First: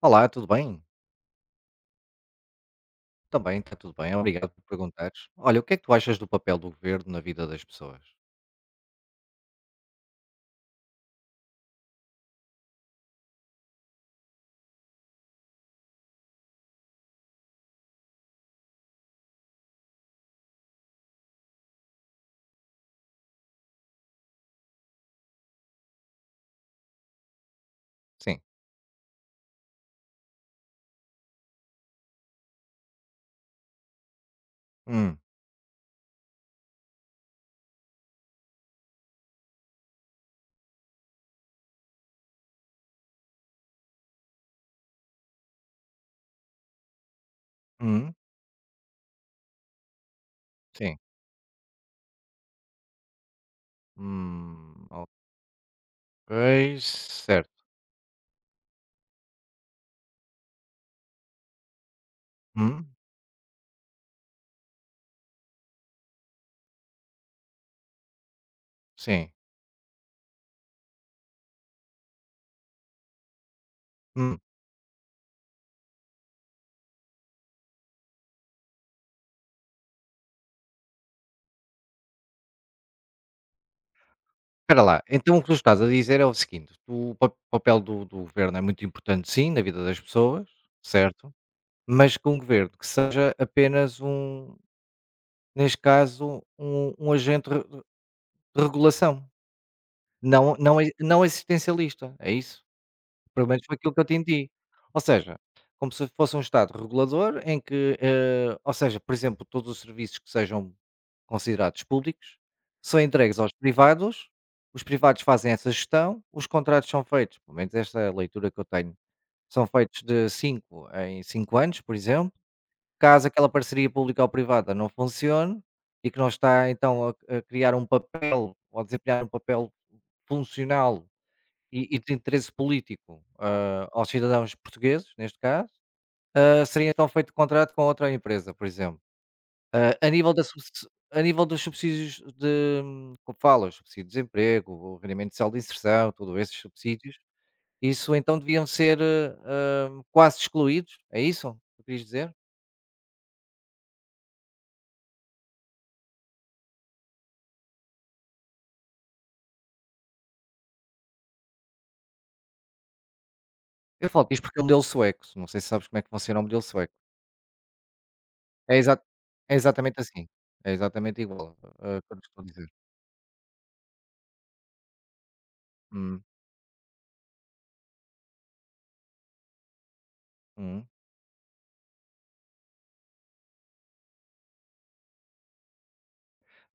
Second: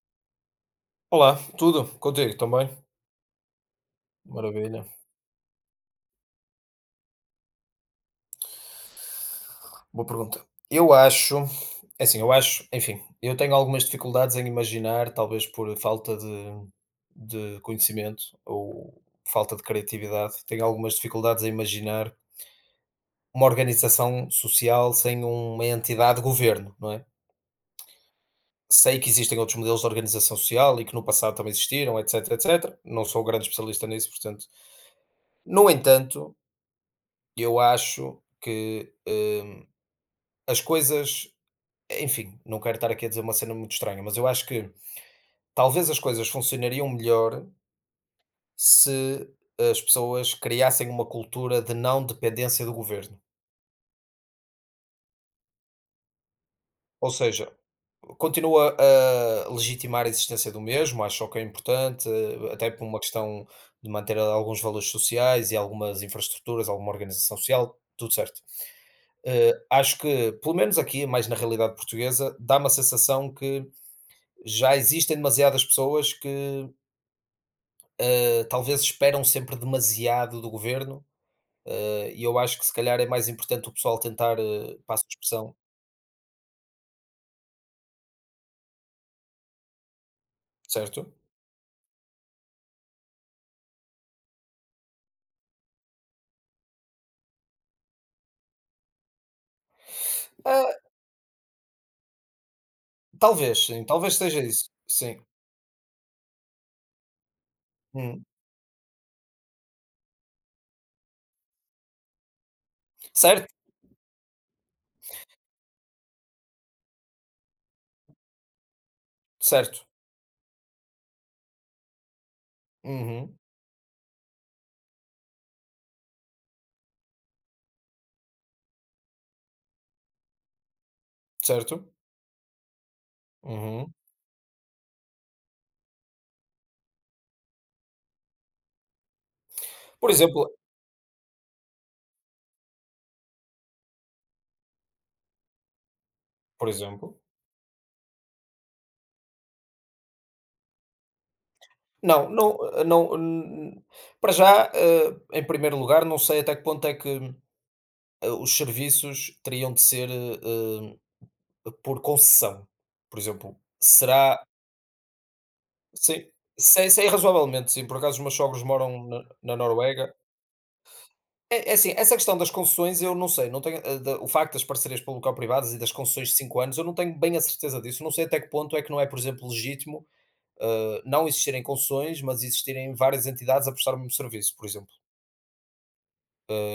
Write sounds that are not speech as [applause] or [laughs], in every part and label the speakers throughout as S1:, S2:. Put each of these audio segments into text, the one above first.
S1: Olá, tudo bem?
S2: Olá, tudo? Contigo também?
S1: Também está tudo bem, obrigado por
S2: Maravilha.
S1: perguntares. Olha, o que é que tu achas do papel do governo na vida das pessoas?
S2: Boa pergunta. Eu acho, é assim, eu acho, enfim, eu tenho algumas dificuldades em imaginar, talvez por falta de conhecimento ou falta de criatividade, tenho algumas dificuldades em imaginar uma organização social sem uma entidade de governo, não é?
S1: Sim.
S2: Sei que existem outros modelos de organização social e que no passado também existiram, etc, etc. Não sou grande especialista nisso, portanto.
S1: Hum,
S2: No entanto, eu acho que as coisas. Enfim, não quero estar aqui a dizer uma cena muito estranha, mas eu acho que talvez as coisas funcionariam melhor
S1: hum,
S2: se as pessoas criassem
S1: sim.
S2: uma cultura de não dependência do governo.
S1: Hum, ok,
S2: Ou
S1: certo.
S2: seja, continua a legitimar a existência do mesmo, acho que é importante, até por
S1: Hum,
S2: uma questão de manter alguns valores sociais e algumas infraestruturas, alguma organização social, tudo certo.
S1: sim.
S2: Acho que, pelo menos aqui, mais na realidade portuguesa, dá uma sensação que
S1: Hum.
S2: já existem demasiadas pessoas que... talvez esperam sempre demasiado do governo, e eu acho que se calhar é mais importante o pessoal tentar,
S1: Espera lá,
S2: passo a
S1: então o que tu
S2: expressão,
S1: estás a dizer é o seguinte: papel do governo é muito importante, sim, na vida das pessoas,
S2: certo?
S1: certo? Mas que um governo que seja apenas um, neste caso, um agente de regulação, não,
S2: Ah,
S1: não, não é existencialista, é isso? Pelo
S2: talvez
S1: menos foi
S2: sim,
S1: aquilo que eu te
S2: talvez seja
S1: entendi.
S2: isso,
S1: Ou
S2: sim.
S1: seja, como se fosse um Estado regulador em que,
S2: Uhum.
S1: ou seja, por exemplo, todos os serviços que sejam considerados públicos são entregues
S2: Certo,
S1: aos privados, os privados fazem essa gestão, os contratos são feitos, pelo menos esta é a leitura que eu tenho, são
S2: certo.
S1: feitos de 5 em 5 anos, por exemplo. Caso
S2: Uhum,
S1: aquela parceria pública ou privada não funcione e que não está então a criar um papel ou a desempenhar um papel funcional e
S2: certo.
S1: e de interesse político,
S2: Uhum.
S1: aos cidadãos portugueses, neste caso, seria então feito contrato com outra empresa, por exemplo. Ah, a
S2: Por
S1: nível da
S2: exemplo
S1: subs a nível dos subsídios de, como fala, subsídio de desemprego, o rendimento social de inserção, todos esses
S2: por exemplo.
S1: subsídios, isso então deviam ser, quase excluídos, é isso que querias
S2: Não,
S1: dizer?
S2: não, não, n para já, em primeiro lugar, não sei até que ponto é que, os serviços teriam de ser, por concessão. Por exemplo,
S1: Eu falo disto
S2: será...
S1: porque é o modelo sueco, não sei se sabes como é que
S2: Sim,
S1: funciona o modelo
S2: sei
S1: sueco.
S2: sei razoavelmente sim, por acaso os meus sogros
S1: É exa
S2: moram na
S1: É
S2: na
S1: exatamente
S2: Noruega.
S1: assim, é exatamente igual,
S2: É assim, essa
S1: quando
S2: questão
S1: estou a
S2: das
S1: dizer.
S2: concessões eu não sei, não tenho, da o facto das parcerias público-privadas e das
S1: Uhum,
S2: concessões de 5 anos, eu não tenho bem a certeza disso, não sei até que ponto é que não é, por exemplo, legítimo,
S1: uhum.
S2: não existirem concessões, mas existirem várias entidades a prestar o mesmo serviço, por exemplo.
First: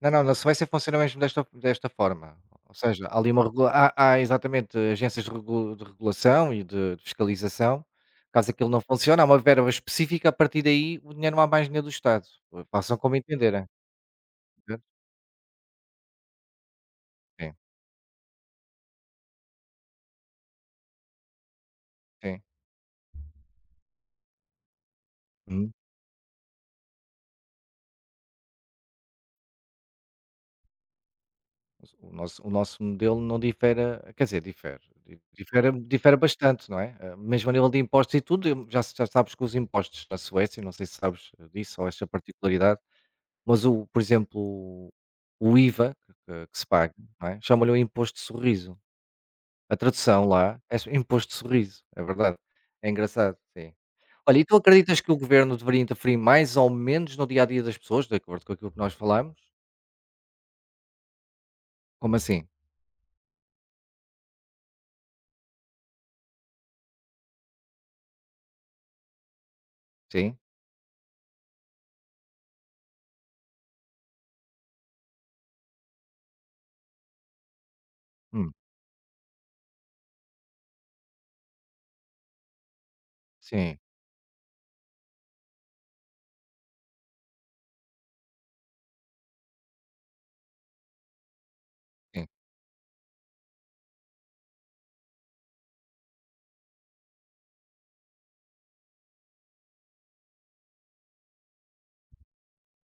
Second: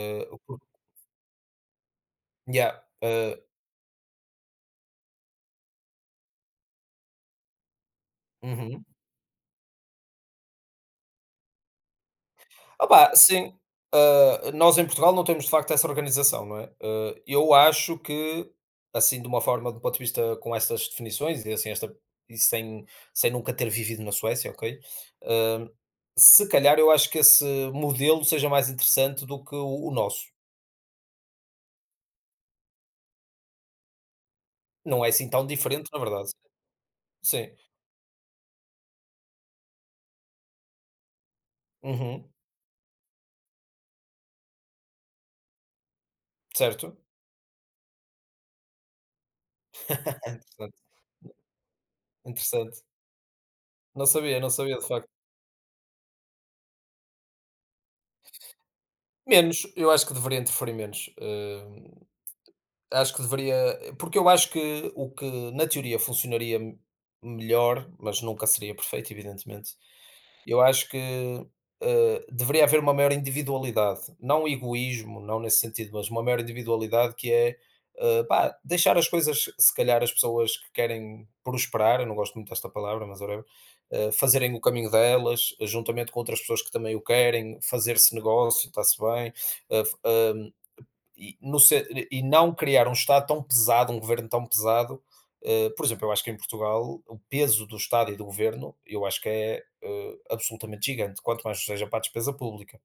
S1: Não, não, não,
S2: o
S1: só vai
S2: por
S1: ser funcionamento desta forma,
S2: yeah,
S1: ou seja,
S2: eh,
S1: há exatamente agências de regulação e de fiscalização. Caso aquilo não
S2: uhum.
S1: funcione, há uma verba específica, a partir daí o dinheiro, não há mais dinheiro do Estado, façam
S2: Opá,
S1: como
S2: sim,
S1: entenderem,
S2: nós
S1: entende?
S2: em Portugal não temos de facto essa organização, não é? Eu
S1: Sim,
S2: acho que, assim, de uma forma, do ponto de vista com estas definições e assim, esta, e
S1: sim.
S2: sem, sem nunca ter vivido na Suécia, ok? Ah,
S1: Uhum.
S2: se calhar eu acho que esse modelo seja mais interessante do que o nosso.
S1: O nosso modelo não difere, quer dizer, difere,
S2: Não é
S1: di
S2: assim tão
S1: difere
S2: diferente, na
S1: difere
S2: verdade.
S1: bastante, não é? Mesmo
S2: Sim.
S1: a nível de impostos e tudo, já sabes que os impostos na Suécia, não sei se sabes disso ou esta
S2: Uhum,
S1: particularidade. Mas, o por exemplo, o IVA que se paga,
S2: certo.
S1: não é, chamam-lhe o imposto de sorriso. A tradução
S2: [laughs]
S1: lá
S2: Interessante,
S1: é imposto de sorriso, é verdade.
S2: interessante.
S1: É engraçado, sim.
S2: Não
S1: Olha,
S2: sabia,
S1: e
S2: não
S1: tu
S2: sabia de
S1: acreditas
S2: facto.
S1: que o governo deveria interferir mais ou menos no dia a dia das pessoas, de acordo com aquilo que nós falamos?
S2: Menos, eu acho que deveria interferir menos.
S1: Como assim?
S2: Acho que deveria porque eu acho que o que na teoria funcionaria melhor, mas nunca seria perfeito, evidentemente.
S1: Sim?
S2: Eu acho que, deveria haver uma maior individualidade, não egoísmo, não nesse sentido, mas uma maior individualidade que é,
S1: Hum,
S2: pá, deixar as coisas, se calhar, as pessoas que querem prosperar, eu não gosto muito desta palavra, mas whatever,
S1: sim,
S2: fazerem o caminho delas, juntamente com outras pessoas que também o querem, fazer-se negócio, está-se bem, eh, e, e
S1: sim.
S2: não criar um Estado tão pesado, um governo tão pesado. Por exemplo, eu acho que em Portugal o peso do Estado e do governo eu acho que é absolutamente gigante, quanto mais seja para a despesa pública.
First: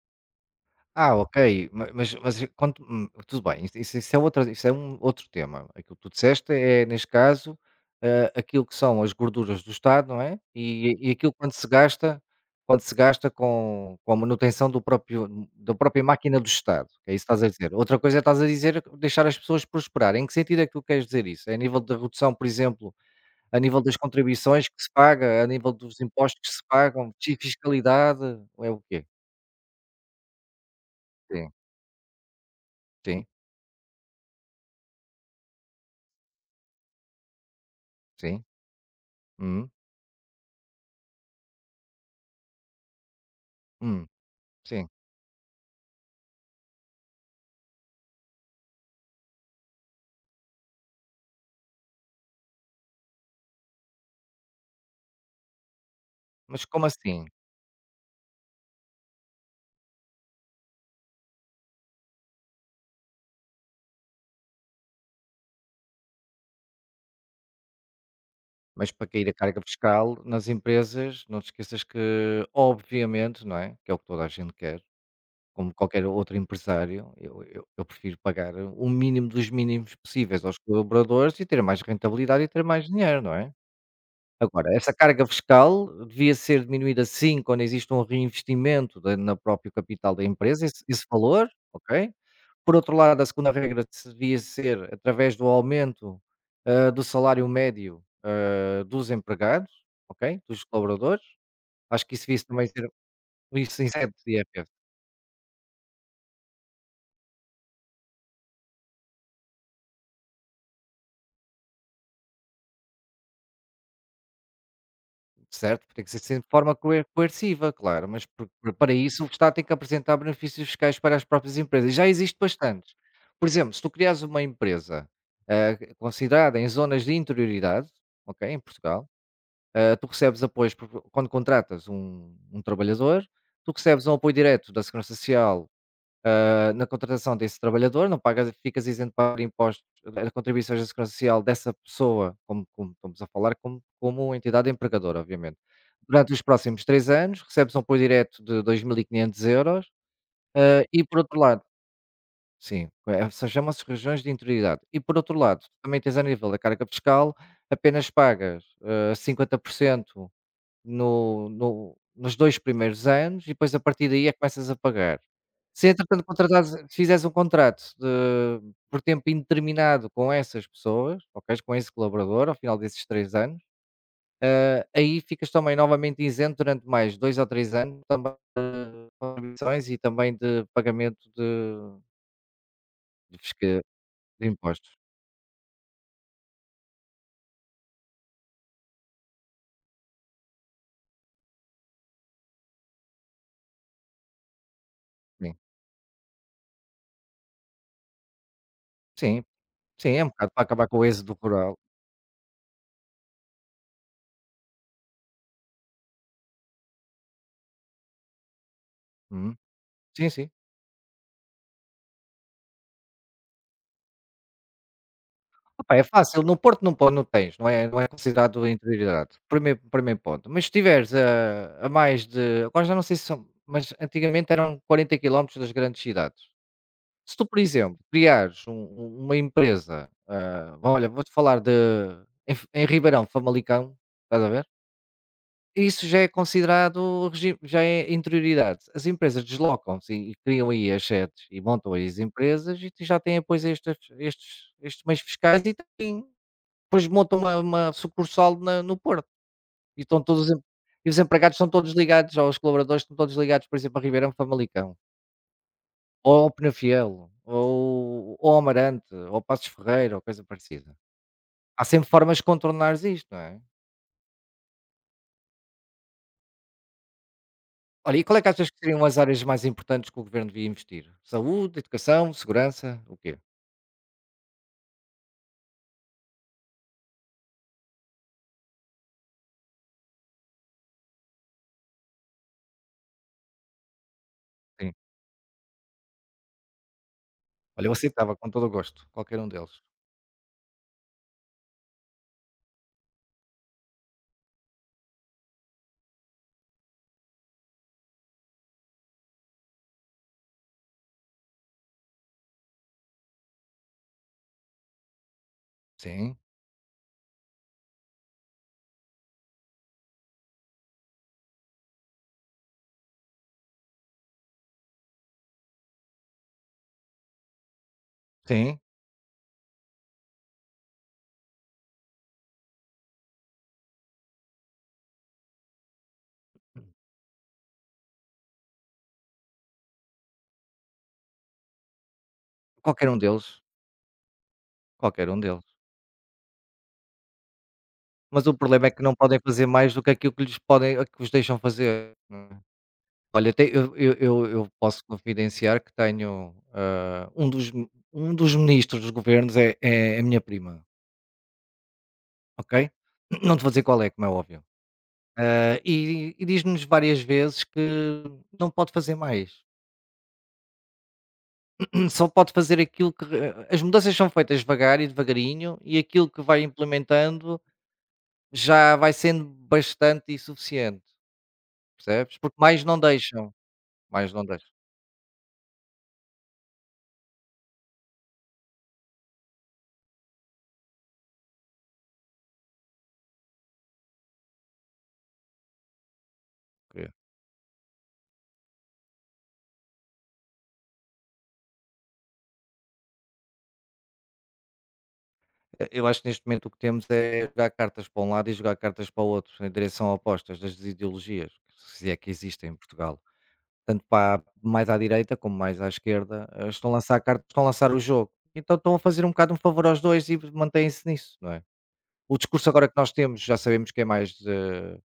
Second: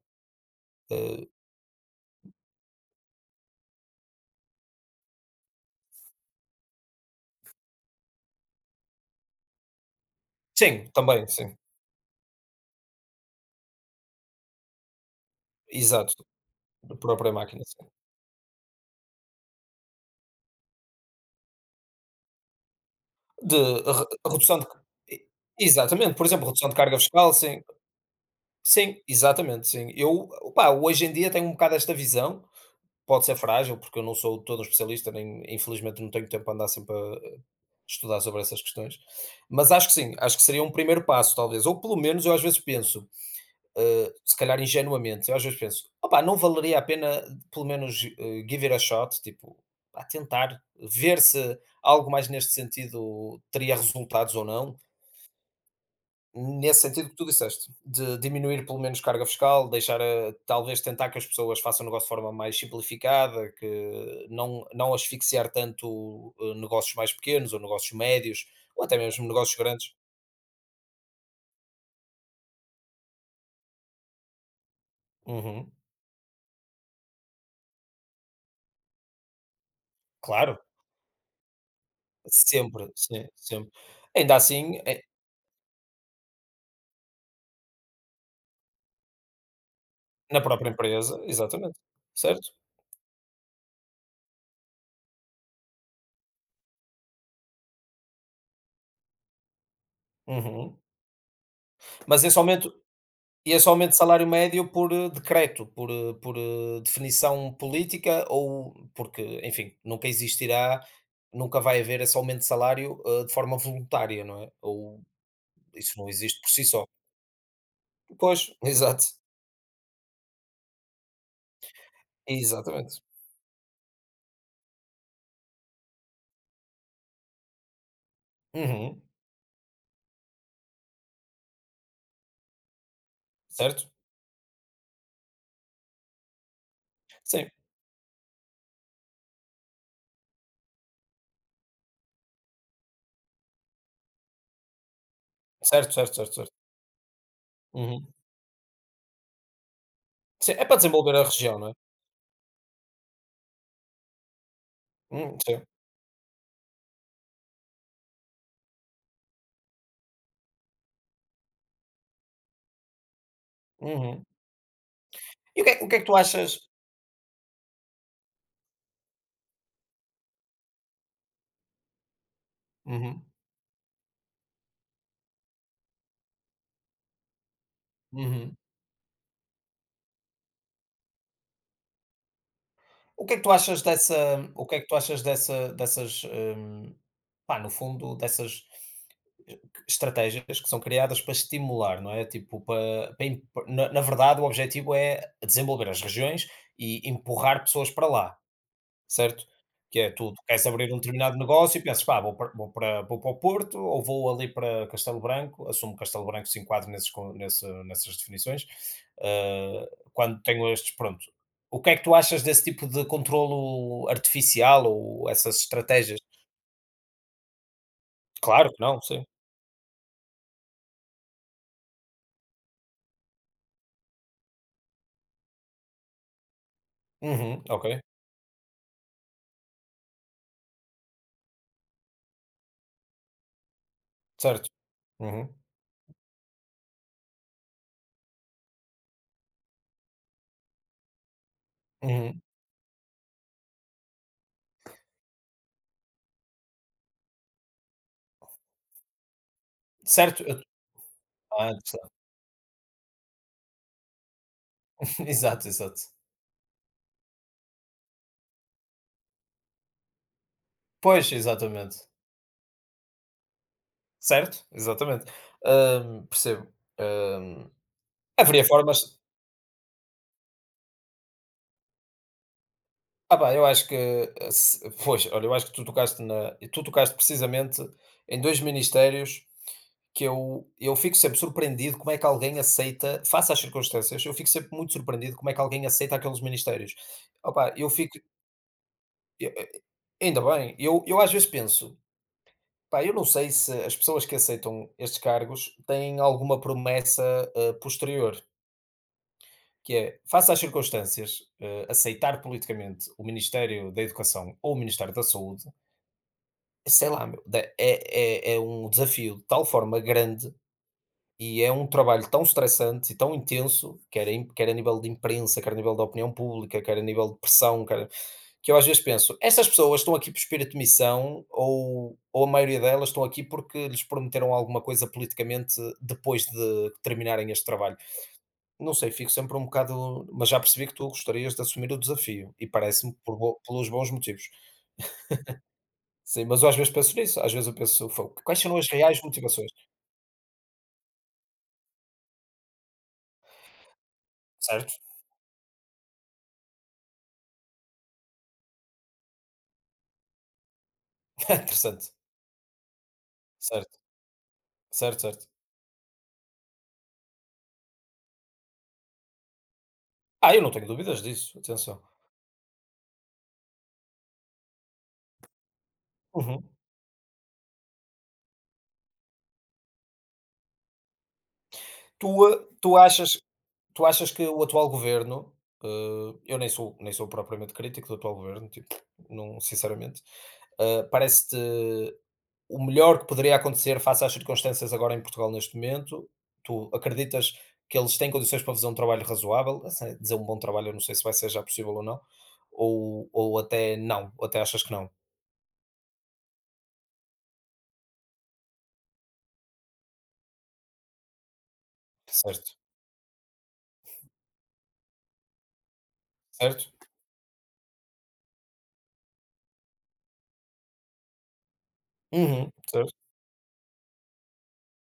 S2: Eh,
S1: Ok, ma mas quando, tudo bem, isso é outra isso é um outro tema. Aquilo que tu disseste é, neste caso, aquilo que são as gorduras do Estado, não é,
S2: sim,
S1: e
S2: também,
S1: aquilo
S2: sim.
S1: quando se gasta com a manutenção do próprio da própria
S2: Exato,
S1: máquina do Estado,
S2: da
S1: é isso
S2: própria
S1: que estás a
S2: máquina,
S1: dizer.
S2: sim.
S1: Outra coisa é estás a dizer deixar as pessoas prosperarem. Em que sentido é que tu queres dizer isso? É a nível da redução, por exemplo,
S2: De
S1: a nível das
S2: re- Redução de...
S1: contribuições que se
S2: e-
S1: paga, a nível dos
S2: Exatamente, por
S1: impostos
S2: exemplo,
S1: que se
S2: redução de carga
S1: pagam,
S2: fiscal,
S1: de
S2: sim.
S1: fiscalidade, ou é o
S2: Sim,
S1: quê?
S2: exatamente, sim. Eu, opá, hoje em dia tenho
S1: Sim,
S2: um bocado esta visão.
S1: sim,
S2: Pode ser frágil, porque eu não sou todo um especialista, nem infelizmente não tenho tempo para andar sempre a estudar sobre
S1: sim.
S2: essas questões, mas
S1: Uhum.
S2: acho que sim, acho que seria um primeiro passo, talvez, ou pelo menos eu às vezes penso,
S1: Hum,
S2: se calhar
S1: sim.
S2: ingenuamente, eu às vezes penso: "Opá, não valeria a pena pelo menos, give it a shot", tipo, a tentar ver se algo mais neste sentido teria resultados ou não?
S1: Mas
S2: Nesse
S1: como
S2: sentido que
S1: assim?
S2: tu disseste, de diminuir pelo menos carga fiscal, deixar a talvez tentar que as pessoas façam o negócio de forma mais simplificada, que não, não asfixiar tanto negócios mais pequenos ou negócios médios, ou
S1: Mas
S2: até
S1: para
S2: mesmo
S1: cair a
S2: negócios
S1: carga
S2: grandes.
S1: fiscal nas empresas, não te esqueças que, obviamente, não é? Que é o que toda a gente quer,
S2: Uhum.
S1: como qualquer outro empresário, eu prefiro pagar o mínimo dos mínimos possíveis aos
S2: Claro,
S1: colaboradores e ter mais rentabilidade e ter mais
S2: sempre,
S1: dinheiro,
S2: sim,
S1: não é?
S2: sempre. Ainda
S1: Agora,
S2: assim,
S1: essa carga fiscal devia ser diminuída, sim, quando existe um reinvestimento no próprio capital da
S2: na
S1: empresa,
S2: própria
S1: esse
S2: empresa,
S1: valor,
S2: exatamente,
S1: ok?
S2: certo?
S1: Por outro lado, a segunda regra devia ser através do aumento, do salário médio, dos empregados, ok, dos
S2: Uhum.
S1: colaboradores. Acho que
S2: Mas
S1: isso
S2: esse
S1: devia também
S2: aumento.
S1: ser
S2: E esse
S1: isso
S2: aumento de
S1: incide
S2: salário
S1: IRS,
S2: médio por, decreto, por, por, definição política ou porque, enfim, nunca existirá, nunca vai haver esse aumento de salário, de forma voluntária, não é? Ou
S1: certo?
S2: isso
S1: Tem
S2: não
S1: que ser
S2: existe
S1: sempre de
S2: por si
S1: forma
S2: só.
S1: coerciva, claro, mas
S2: Pois, [laughs]
S1: para
S2: exato,
S1: isso o Estado tem que apresentar benefícios fiscais para as próprias empresas, e já existe bastantes.
S2: exatamente.
S1: Por exemplo, se tu criares uma empresa, considerada em zonas de interioridade, ok, em
S2: Uhum,
S1: Portugal. Tu recebes apoios, quando contratas um trabalhador, tu
S2: certo?
S1: recebes um apoio direto da Segurança Social, na contratação
S2: Sim,
S1: desse trabalhador. Não pagas, ficas isento para impostos, contribuições da Segurança Social dessa pessoa, como, estamos a falar, como, entidade empregadora, obviamente.
S2: certo, certo, certo,
S1: Durante os
S2: certo.
S1: próximos 3 anos, recebes um apoio
S2: Uhum.
S1: direto de 2.500 euros,
S2: Sim, é para
S1: e,
S2: desenvolver
S1: por
S2: a
S1: outro
S2: região,
S1: lado,
S2: não é?
S1: sim, é, se chama-se regiões de interioridade. E, por outro
S2: Sim.
S1: lado, também tens a nível da carga fiscal, apenas pagas, 50% no no nos 2 primeiros anos e depois a partir
S2: Uhum.
S1: daí é que começas a pagar.
S2: E o
S1: Se
S2: que é que tu
S1: entretanto
S2: achas?
S1: contratares fizeres um contrato de por tempo indeterminado com essas pessoas, ok, com esse colaborador, ao final desses
S2: Uhum,
S1: 3 anos, aí ficas também novamente isento durante mais 2 ou 3 anos também
S2: uhum.
S1: de contribuições e também de pagamento
S2: O que
S1: de
S2: é que tu
S1: fisca
S2: achas dessa...
S1: de
S2: o que é que tu
S1: impostos.
S2: achas dessa dessas, pá, no fundo, dessas eh, estratégias que são criadas para estimular, não é? Tipo, para, para em... na na verdade, o objetivo é
S1: Sim,
S2: desenvolver as regiões e empurrar pessoas para lá.
S1: sim,
S2: Certo? Que é
S1: sim, é um
S2: tu
S1: bocado para
S2: queres
S1: acabar
S2: abrir um
S1: com o êxodo
S2: determinado
S1: rural.
S2: negócio e pensas: "Pá, vou para o Porto ou vou ali para Castelo Branco", assumo que Castelo Branco se enquadre nesses con nesse nessas definições,
S1: Uhum.
S2: hã,
S1: Sim,
S2: quando
S1: sim.
S2: tenho estes pronto. O que é que tu achas desse tipo de controlo artificial ou essas
S1: Pá, é
S2: estratégias?
S1: fácil, no Porto não po não tens, não é considerado
S2: Claro que não, sim.
S1: interioridade, primeiro ponto, mas se estiveres a mais de, agora já não sei se são, mas antigamente eram 40 quilómetros das grandes cidades. Se tu, por
S2: Uhum, ok.
S1: exemplo, criares uma empresa, bom, olha, vou-te falar de em F em Ribeirão, Famalicão, estás a ver?
S2: Certo. Uhum,
S1: Isso já é considerado, regi já é interioridade. As empresas deslocam-se e criam aí as sedes e montam aí as
S2: uhum.
S1: empresas, e tu já têm depois a estes estes meios fiscais e, têm depois, montam uma sucursal na no Porto, e, estão
S2: Certo,
S1: todos
S2: eu
S1: em e os empregados estão todos
S2: interessante.
S1: ligados ou os colaboradores estão todos ligados, por exemplo, a Ribeirão Famalicão,
S2: [laughs] Exato, exato.
S1: ou ao Penafiel, ou ao Amarante, ou ao Passos Ferreira, ou coisa parecida.
S2: Pois,
S1: Há
S2: exatamente.
S1: sempre formas de contornar isto, não é?
S2: Certo, exatamente. Hã, percebo. Hã,
S1: Olha, e qual é que
S2: haveria
S1: achas que seriam as
S2: formas...
S1: áreas mais importantes que o governo devia investir? Saúde, educação, segurança, o quê?
S2: Pá, eu acho que, eh, se pois, olha, eu acho que tu tocaste na e tu tocaste precisamente em 2 ministérios que eu fico sempre surpreendido como é que alguém aceita face às circunstâncias, eu fico sempre
S1: Sim.
S2: muito surpreendido como é que alguém aceita aqueles ministérios. Opa,
S1: Olha,
S2: eu
S1: eu
S2: fico
S1: aceitava com todo o gosto, qualquer
S2: e
S1: um deles.
S2: e ainda bem, eu às vezes penso: "Pá, eu não sei se as pessoas que aceitam estes cargos têm alguma promessa, posterior", que é, face às circunstâncias, aceitar politicamente o Ministério da Educação ou o Ministério da Saúde.
S1: Sim,
S2: Sei lá, meu, da é um desafio de tal forma grande e é um trabalho tão estressante e tão intenso, quer quer a nível de imprensa, quer a nível da opinião pública, quer a nível de pressão, quer que eu
S1: sim.
S2: às vezes penso: essas pessoas estão aqui por espírito de missão ou a maioria delas estão aqui porque lhes prometeram alguma coisa politicamente depois de terminarem este trabalho?. Não sei, fico sempre um bocado mas já percebi que tu gostarias de assumir o desafio e
S1: Qualquer
S2: parece-me
S1: um
S2: por bo
S1: deles,
S2: pelos bons motivos.
S1: qualquer um deles.
S2: Sim, mas eu às vezes penso nisso, às vezes eu penso: "Fogo,
S1: Mas o
S2: quais serão
S1: problema
S2: as
S1: é que não
S2: reais
S1: podem fazer
S2: motivações?".
S1: mais do que aquilo que lhes podem que vos deixam fazer, não é. Olha, tem eu
S2: Certo.
S1: posso confidenciar que tenho, um dos ministros dos governos é a minha prima,
S2: [laughs] Interessante.
S1: ok? Não te vou dizer
S2: Certo,
S1: qual é, como é óbvio.
S2: certo, certo.
S1: E diz-nos várias vezes que não pode fazer mais,
S2: Eu não tenho dúvidas disso, atenção.
S1: [clears throat] só pode fazer, aquilo que re as mudanças são feitas devagar e devagarinho e aquilo que vai
S2: Uhum.
S1: implementando já vai sendo bastante e suficiente, percebes?
S2: Tu,
S1: Porque
S2: ah,
S1: mais
S2: tu
S1: não
S2: achas
S1: deixam.
S2: tu achas
S1: Mais não
S2: que o
S1: deixo.
S2: atual governo, eu nem sou propriamente crítico do atual governo, tipo, não sinceramente, parece-te o melhor que poderia acontecer face às circunstâncias agora em Portugal neste momento? Tu
S1: Ok.
S2: acreditas que eles têm condições para fazer um trabalho razoável? Assim, dizer um bom trabalho, eu não sei se vai ser já possível ou não, ou até não, ou até achas que não?
S1: Eu acho que neste momento o que temos é jogar cartas para um lado e jogar cartas para o outro, em direção opostas das ideologias, se é que existem
S2: Certo,
S1: em Portugal. Tanto para mais à direita como mais à esquerda, estão
S2: certo?
S1: a lançar cartas, estão a lançar o jogo. Então estão a fazer um bocado um favor aos dois e mantêm-se nisso, não é? O discurso
S2: Uhum,
S1: agora que nós
S2: certo,
S1: temos, já sabemos que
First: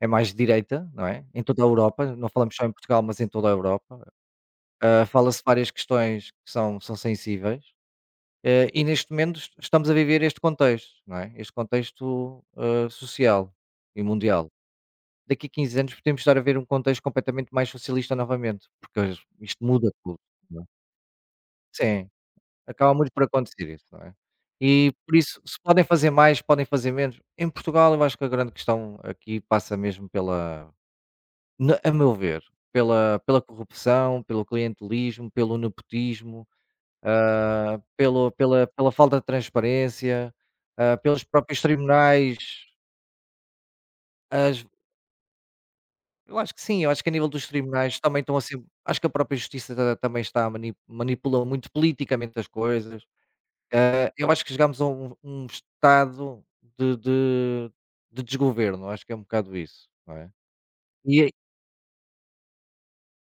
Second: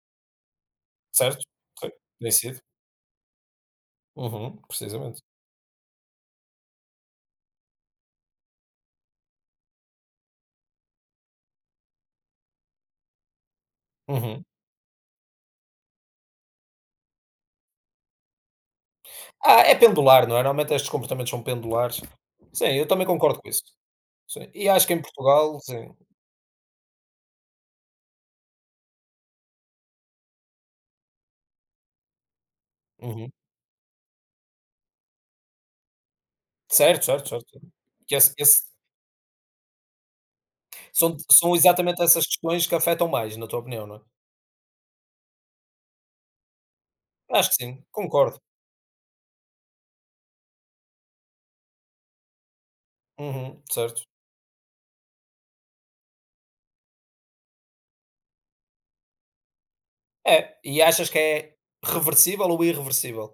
S1: é mais de direita, não é? Em
S2: certo,
S1: toda a
S2: sim,
S1: Europa, não
S2: tem
S1: falamos
S2: sido.
S1: só em Portugal, mas em toda a Europa.
S2: Uhum, precisamente.
S1: Fala-se várias questões que são sensíveis. E neste momento, estamos a viver este contexto, não é? Este contexto, social e
S2: Uhum.
S1: mundial. Daqui a 15 anos podemos estar a ver um contexto completamente mais socialista novamente, porque, isto
S2: É
S1: muda tudo,
S2: pendular, não é?
S1: não é?
S2: Normalmente estes comportamentos são pendulares.
S1: Sim,
S2: Sim, eu
S1: acaba
S2: também
S1: muito por
S2: concordo com isso.
S1: acontecer isso, não é?
S2: Sim, e acho
S1: E
S2: que em
S1: por isso, se
S2: Portugal,
S1: podem
S2: sim.
S1: fazer mais, podem fazer menos. Em Portugal, eu acho que a grande questão aqui passa mesmo pela, a meu ver,
S2: Uhum.
S1: pela corrupção, pelo clientelismo, pelo nepotismo,
S2: Certo, certo, certo. Que
S1: pelo
S2: esse
S1: pela pela falta de transparência,
S2: são
S1: pelos
S2: são
S1: próprios
S2: exatamente essas
S1: tribunais,
S2: questões que afetam mais, na tua opinião, não é?
S1: as eu acho que sim, eu acho que a nível dos
S2: Acho que sim,
S1: tribunais também estão
S2: concordo.
S1: assim, acho que a própria justiça, ta também está a mani manipula muito politicamente as coisas.
S2: Uhum, certo.
S1: Eu acho que chegámos a um estado de de de desgoverno, acho que é um bocado isso, não é?
S2: É, e achas que
S1: E aí
S2: é reversível ou irreversível?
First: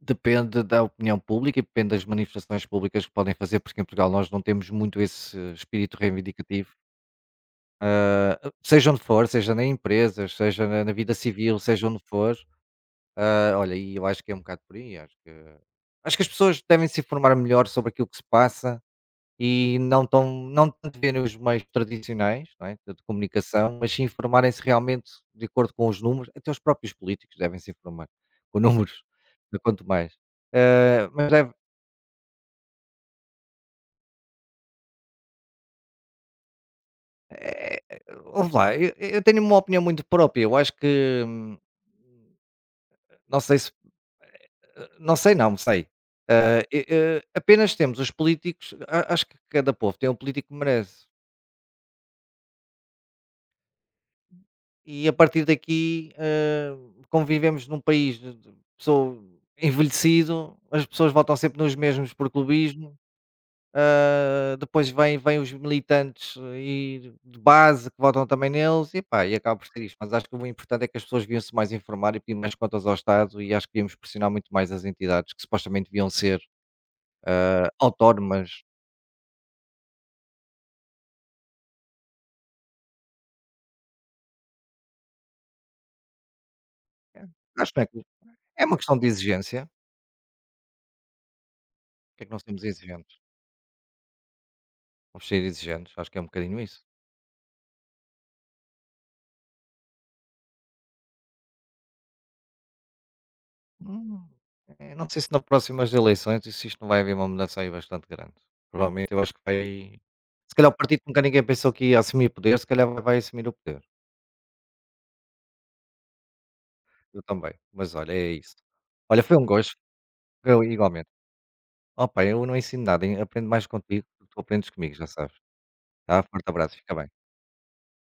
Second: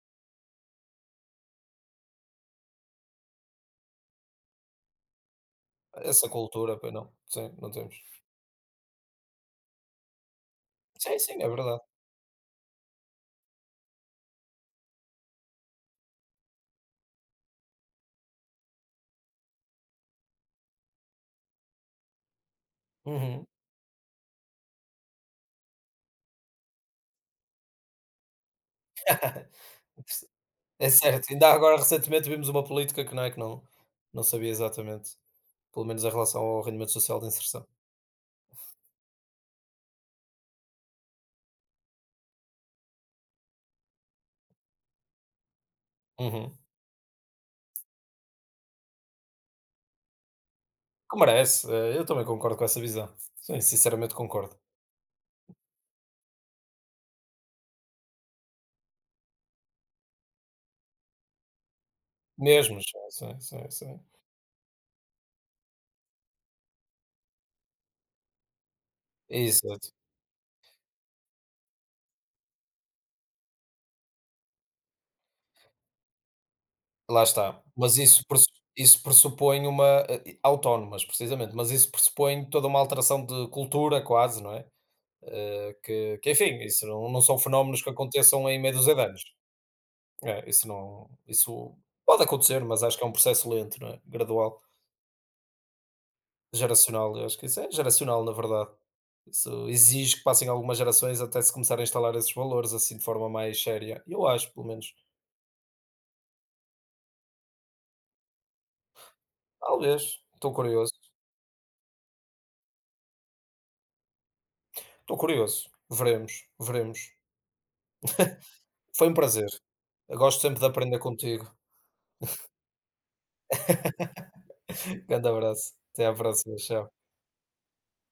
S1: depende da opinião pública e depende das manifestações públicas que podem fazer, porque em Portugal nós não temos muito esse espírito
S2: Essa
S1: reivindicativo.
S2: cultura, pois não. Sim, não temos.
S1: Seja onde for, seja na empresas, seja na vida
S2: Sim, sim, é
S1: civil,
S2: verdade.
S1: seja onde for, olha, e eu acho que é um bocado por aí, acho que as pessoas devem se informar melhor sobre aquilo que se passa e, não tanto verem os meios tradicionais, não é, de
S2: Uhum.
S1: comunicação, mas se informarem-se realmente de acordo com os números, até os próprios políticos devem se informar com números, [laughs]
S2: [laughs]
S1: quanto mais.
S2: É
S1: Ah, mas
S2: certo, ainda
S1: deve
S2: agora recentemente vimos uma política que não é que não sabia exatamente, pelo menos em relação ao rendimento social de inserção.
S1: eh, Ouve lá, eu tenho uma opinião muito própria, eu acho que, não sei se, não sei, não, sei.
S2: Uhum.
S1: E, apenas temos os políticos. A acho que cada povo tem um político que merece.
S2: Que merece, eu também concordo com essa visão. Sim, sinceramente concordo.
S1: E a partir daqui, como vivemos num país de pessoa envelhecido, as pessoas votam sempre nos mesmos por
S2: Mesmo,
S1: clubismo.
S2: sim, sim, sim, sim.
S1: Depois, vêm vem vem os militantes, e de base, que votam também neles, e pá, e acaba por ser
S2: Exato,
S1: isto. Mas acho que o importante é que as pessoas deviam-se mais informar e pedir mais contas ao Estado e acho que devíamos pressionar muito mais as entidades que supostamente deviam ser,
S2: lá está. Mas isso presu
S1: autónomas.
S2: isso pressupõe uma, autónomas, precisamente, mas isso pressupõe toda uma alteração de cultura quase, não é? Que enfim, isso não não
S1: É,
S2: são
S1: acho que não,
S2: fenómenos
S1: é
S2: que
S1: que
S2: aconteçam em
S1: é
S2: meia
S1: uma
S2: dúzia
S1: questão
S2: de
S1: de
S2: anos.
S1: exigência,
S2: É, isso não isso
S1: porque
S2: pode
S1: é que nós somos
S2: acontecer, mas acho que é um
S1: exigentes,
S2: processo lento, não é? Gradual,
S1: vamos ser exigentes, acho que é um bocadinho isso.
S2: geracional. Eu acho que isso é geracional, na verdade. Isso exige que passem algumas gerações até se começar a instalar esses valores assim de forma mais séria.
S1: Hum,
S2: Eu acho, pelo menos.
S1: não sei se nas próximas eleições, isto não vai haver uma mudança aí bastante grande. Provavelmente eu acho que vai
S2: Talvez. Estou
S1: se calhar o
S2: curioso.
S1: partido que nunca ninguém pensou que ia assumir poder, se calhar vai assumir o poder.
S2: Estou curioso. Veremos, veremos.
S1: Eu também, mas olha, é isso.
S2: Foi um
S1: Olha, foi um
S2: prazer.
S1: gosto,
S2: Eu gosto sempre
S1: eu
S2: de aprender
S1: igualmente.
S2: contigo.
S1: Opa, eu não ensino nada, hein, aprendo mais contigo do que tu aprendes comigo, já
S2: [laughs] Grande
S1: sabes.
S2: abraço. Até à
S1: Tá, forte
S2: próxima.
S1: abraço, fica
S2: Tchau.
S1: bem.